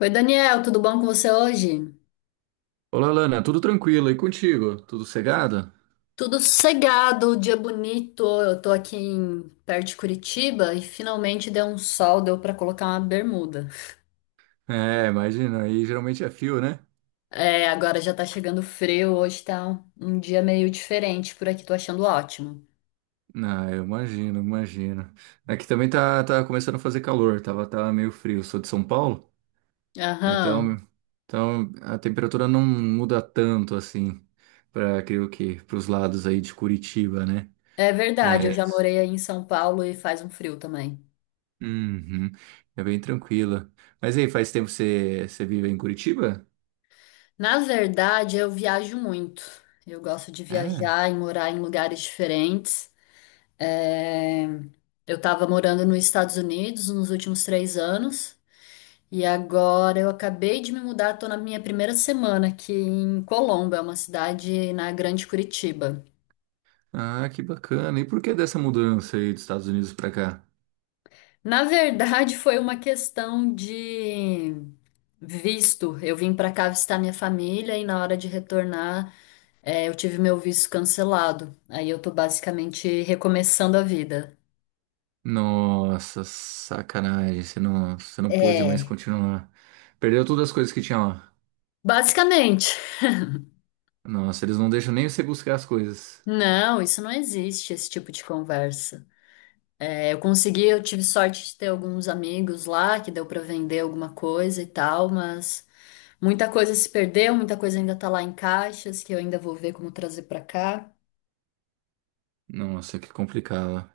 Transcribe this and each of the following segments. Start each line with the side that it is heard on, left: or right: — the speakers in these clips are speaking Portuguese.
left: Oi, Daniel, tudo bom com você hoje?
right: Olá, Lana, tudo tranquilo e contigo? Tudo cegado?
left: Tudo sossegado, dia bonito. Eu tô aqui em, perto de Curitiba e finalmente deu um sol, deu pra colocar uma bermuda.
right: É, imagina, aí geralmente é fio, né?
left: É, agora já tá chegando frio, hoje tá um dia meio diferente por aqui, tô achando ótimo.
right: Ah, eu imagino, imagino. Aqui também tá começando a fazer calor, tava meio frio. Sou de São Paulo, então,
left: Aham,
right: então a temperatura não muda tanto assim, para creio que para os lados aí de Curitiba, né?
left: é verdade, eu
right: É,
left: já
right: isso.
left: morei aí em São Paulo e faz um frio também.
right: Uhum, é bem tranquila. Mas aí, faz tempo que você vive em Curitiba?
left: Na verdade, eu viajo muito. Eu gosto de
right: É.
left: viajar e morar em lugares diferentes. É, eu estava morando nos Estados Unidos nos últimos 3 anos e agora eu acabei de me mudar, estou na minha primeira semana aqui em Colombo, é uma cidade na Grande Curitiba.
right: Ah, que bacana. E por que dessa mudança aí dos Estados Unidos para cá?
left: Na verdade, foi uma questão de visto. Eu vim para cá visitar minha família e na hora de retornar, eu tive meu visto cancelado. Aí eu tô basicamente recomeçando a vida.
right: Nossa, sacanagem. Você não pôde mais
left: É,
right: continuar. Perdeu todas as coisas que tinha lá.
left: basicamente.
right: Nossa, eles não deixam nem você buscar as coisas.
left: Não, isso não existe, esse tipo de conversa. É, eu consegui, eu tive sorte de ter alguns amigos lá, que deu para vender alguma coisa e tal, mas muita coisa se perdeu, muita coisa ainda tá lá em caixas, que eu ainda vou ver como trazer para cá.
right: Nossa, que complicado.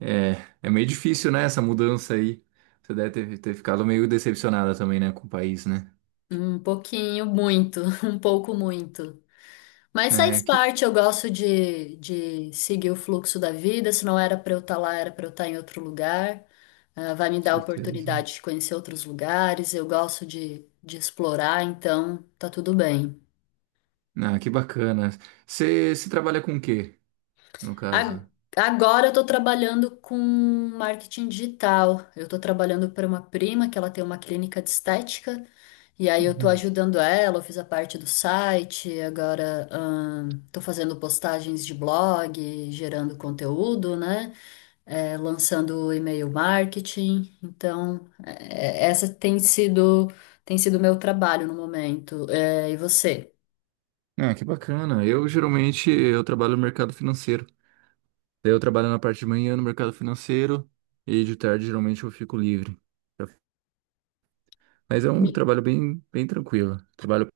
right: É, é meio difícil, né, essa mudança aí. Você deve ter ficado meio decepcionada também, né, com o país, né?
left: Um pouquinho, muito, um pouco muito. Mas
right: É,
left: faz
right: que com
left: parte, eu gosto de seguir o fluxo da vida. Se não era para eu estar lá, era para eu estar em outro lugar. Ah, vai me dar a
right: certeza.
left: oportunidade de conhecer outros lugares. Eu gosto de explorar, então tá tudo bem.
right: Ah, que bacana. Você, se trabalha com o quê, no
left: A-
right: caso?
left: Agora eu estou trabalhando com marketing digital. Eu estou trabalhando para uma prima que ela tem uma clínica de estética e aí eu estou
right: Uhum.
left: ajudando ela. Eu fiz a parte do site, agora estou fazendo postagens de blog, gerando conteúdo, né? É, lançando e-mail marketing. Então essa tem sido meu trabalho no momento. É, e você?
right: Ah, que bacana. Eu geralmente eu trabalho no mercado financeiro. Daí eu trabalho na parte de manhã no mercado financeiro e de tarde geralmente eu fico livre. Mas é um trabalho bem tranquilo. Trabalho,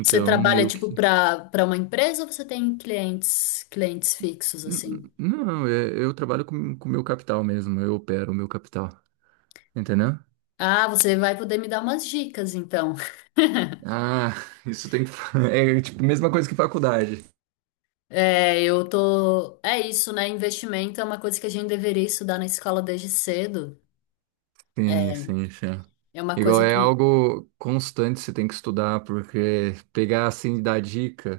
left: Você trabalha
right: meio
left: tipo
right: que.
left: para uma empresa ou você tem clientes fixos assim?
right: Não, eu trabalho com o meu capital mesmo, eu opero o meu capital, entendeu?
left: Ah, você vai poder me dar umas dicas então.
right: Ah, isso tem que. É tipo a mesma coisa que faculdade.
left: É, eu tô. É isso, né? Investimento é uma coisa que a gente deveria estudar na escola desde cedo.
right: Sim,
left: É,
right: sim, sim.
left: é uma
right: Igual
left: coisa
right: é
left: que
right: algo constante, você tem que estudar, porque pegar assim e dar dica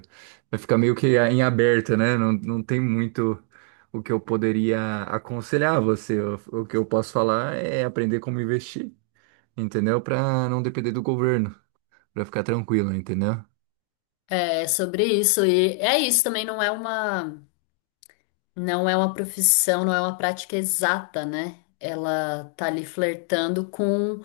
right: vai ficar meio que em aberta, né? Não tem muito o que eu poderia aconselhar você. O que eu posso falar é aprender como investir, entendeu? Para não depender do governo, para ficar tranquilo, entendeu?
left: é é sobre isso e é isso também não é uma não é uma profissão, não é uma prática exata, né? Ela tá ali flertando com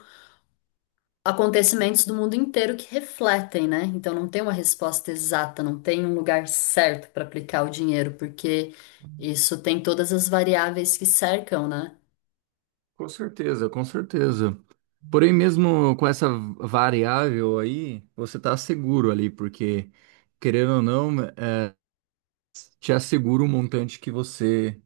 left: acontecimentos do mundo inteiro que refletem, né? Então não tem uma resposta exata, não tem um lugar certo para aplicar o dinheiro, porque isso tem todas as variáveis que cercam, né?
right: Com certeza, com certeza. Porém, mesmo com essa variável aí, você tá seguro ali, porque querendo ou não, te assegura o montante que você.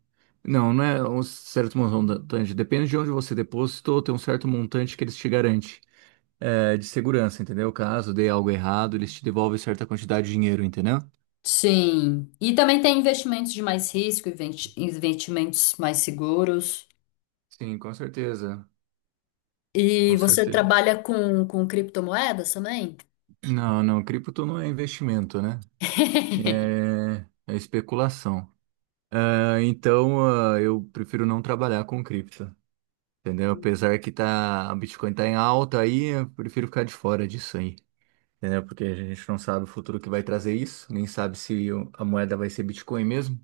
right: Não, não é um certo montante. Depende de onde você depositou, tem um certo montante que eles te garantem, é, de segurança, entendeu? Caso dê algo errado, eles te devolvem certa quantidade de dinheiro, entendeu?
left: Sim. E também tem investimentos de mais risco, investimentos mais seguros.
right: Sim, com certeza.
left: E
right: Com
left: você
right: certeza.
left: trabalha com criptomoedas também?
right: Não, não, cripto não é investimento, né? É, é especulação. Ah, então, eu prefiro não trabalhar com cripto, entendeu? Apesar que tá, a Bitcoin tá em alta aí, eu prefiro ficar de fora disso aí, entendeu? Porque a gente não sabe o futuro que vai trazer isso, nem sabe se a moeda vai ser Bitcoin mesmo,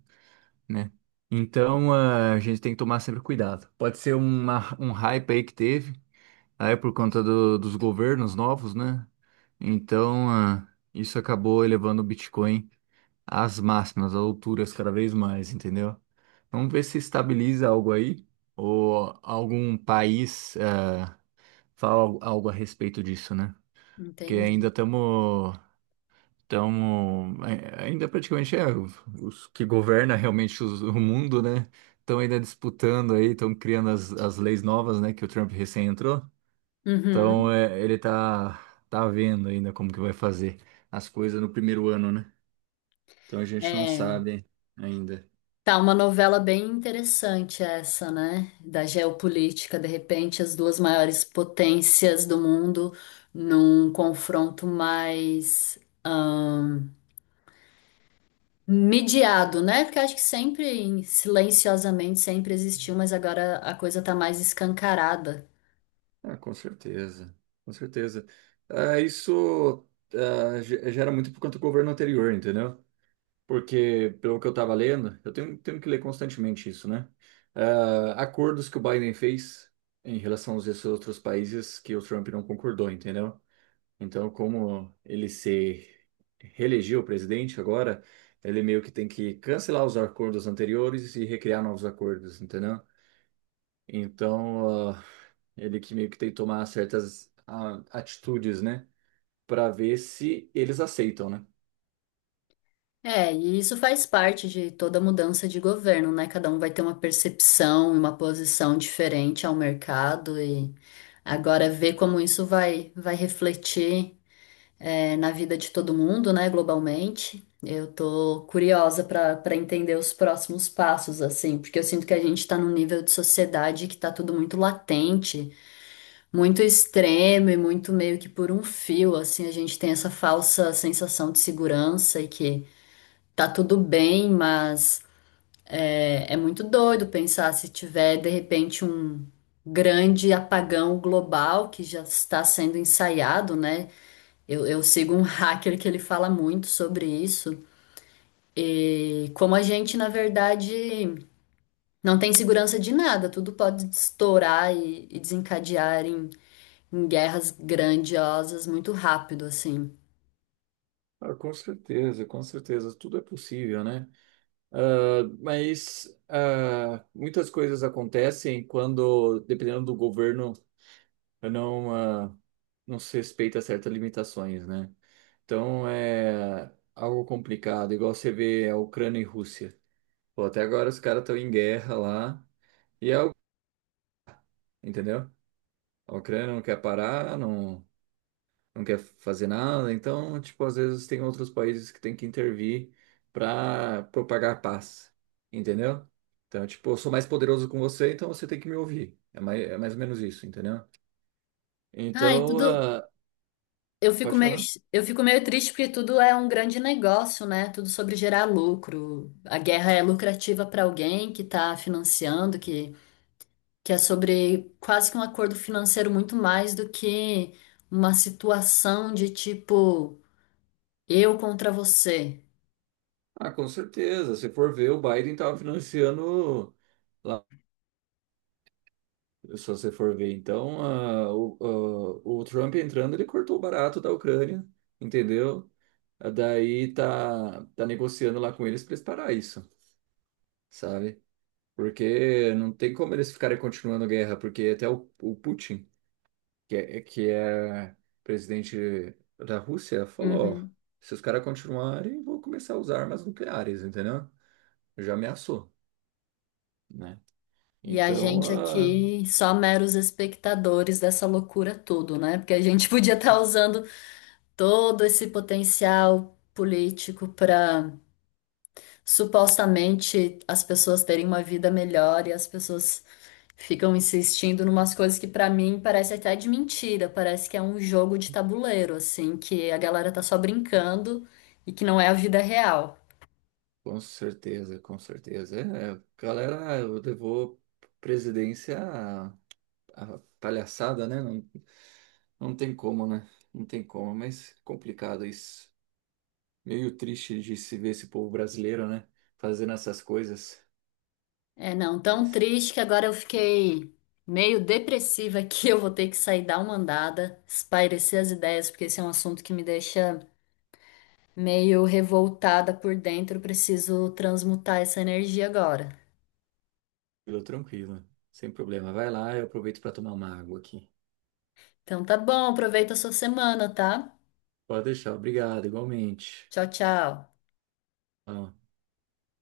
right: né? Então, a gente tem que tomar sempre cuidado. Pode ser uma, um hype aí que teve, aí é por conta dos governos novos, né? Então, isso acabou elevando o Bitcoin às máximas, às alturas cada vez mais, entendeu? Vamos ver se estabiliza algo aí, ou algum país, fala algo algo a respeito disso, né? Porque ainda
left: Entendi.
right: estamos. Então, ainda praticamente é os que governa realmente o mundo, né? Estão ainda disputando aí, estão criando as leis novas, né? Que o Trump recém entrou. Então,
left: Uhum.
right: é, ele tá vendo ainda como que vai fazer as coisas no primeiro ano, né? Então, a gente não
left: É.
right: sabe ainda.
left: Tá uma novela bem interessante essa, né? Da geopolítica, de repente, as duas maiores potências do mundo num confronto mais ahn, mediado, né? Porque acho que sempre, silenciosamente, sempre existiu, mas agora a coisa tá mais escancarada.
right: Ah, com certeza, com certeza. Ah, isso gera muito por conta do governo anterior, entendeu? Porque, pelo que eu estava lendo, eu tenho que ler constantemente isso, né? Ah, acordos que o Biden fez em relação aos esses outros países que o Trump não concordou, entendeu? Então, como ele se reelegeu presidente agora, ele meio que tem que cancelar os acordos anteriores e recriar novos acordos, entendeu? Então, ele que meio que tem que tomar certas atitudes, né? Para ver se eles aceitam, né?
left: É, e isso faz parte de toda mudança de governo, né? Cada um vai ter uma percepção e uma posição diferente ao mercado e agora ver como isso vai refletir. É, na vida de todo mundo, né, globalmente. Eu tô curiosa para entender os próximos passos, assim, porque eu sinto que a gente está num nível de sociedade que tá tudo muito latente, muito extremo e muito meio que por um fio, assim, a gente tem essa falsa sensação de segurança e que tá tudo bem, mas é muito doido pensar se tiver de repente um grande apagão global que já está sendo ensaiado, né? Eu sigo um hacker que ele fala muito sobre isso. E como a gente, na verdade, não tem segurança de nada, tudo pode estourar e desencadear em, em guerras grandiosas muito rápido, assim.
right: Ah, com certeza, tudo é possível, né? Ah, mas muitas coisas acontecem quando, dependendo do governo, não, não se respeita certas limitações, né? Então é algo complicado, igual você vê a Ucrânia e Rússia. Pô, até agora os caras estão em guerra lá, e é algo, entendeu? A Ucrânia não quer parar, não, não quer fazer nada. Então, tipo, às vezes tem outros países que tem que intervir para propagar a paz, entendeu? Então, tipo, eu sou mais poderoso com você, então você tem que me ouvir. É mais ou menos isso, entendeu?
left: Ah, e
right: Então,
left: tudo.
right: ah,
left: Eu fico
right: pode
left: meio,
right: falar?
left: eu fico meio triste porque tudo é um grande negócio, né? Tudo sobre gerar lucro. A guerra é lucrativa para alguém que está financiando, que é sobre quase que um acordo financeiro muito mais do que uma situação de tipo eu contra você.
right: Ah, com certeza. Se for ver, o Biden estava financiando lá, se você for ver. Então, ah, o Trump entrando, ele cortou barato da Ucrânia, entendeu? Ah, daí tá negociando lá com eles para eles parar isso, sabe? Porque não tem como eles ficarem continuando a guerra, porque até o Putin, que é presidente da Rússia, falou, ó,
left: Uhum.
right: se os caras continuarem, vou começar a usar armas nucleares, entendeu? Já ameaçou, né?
left: E a
right: Então,
left: gente aqui só meros espectadores dessa loucura tudo, né? Porque a gente podia estar usando todo esse potencial político para supostamente as pessoas terem uma vida melhor e as pessoas ficam insistindo numas coisas que pra mim parece até de mentira, parece que é um jogo de tabuleiro, assim, que a galera tá só brincando e que não é a vida real.
right: com certeza, com certeza. É, galera, eu devo presidência à, à palhaçada, né? Não, não tem como, né? Não tem como, mas complicado isso. Meio triste de se ver esse povo brasileiro, né? Fazendo essas coisas.
left: É, não, tão
right: Mas,
left: triste que agora eu fiquei meio depressiva aqui, eu vou ter que sair dar uma andada, espairecer as ideias, porque esse é um assunto que me deixa meio revoltada por dentro, eu preciso transmutar essa energia agora.
right: tranquilo, tranquilo. Sem problema. Vai lá, eu aproveito para tomar uma água aqui.
left: Então tá bom, aproveita a sua semana, tá?
right: Pode deixar, obrigado, igualmente.
left: Tchau, tchau.
right: Tchau.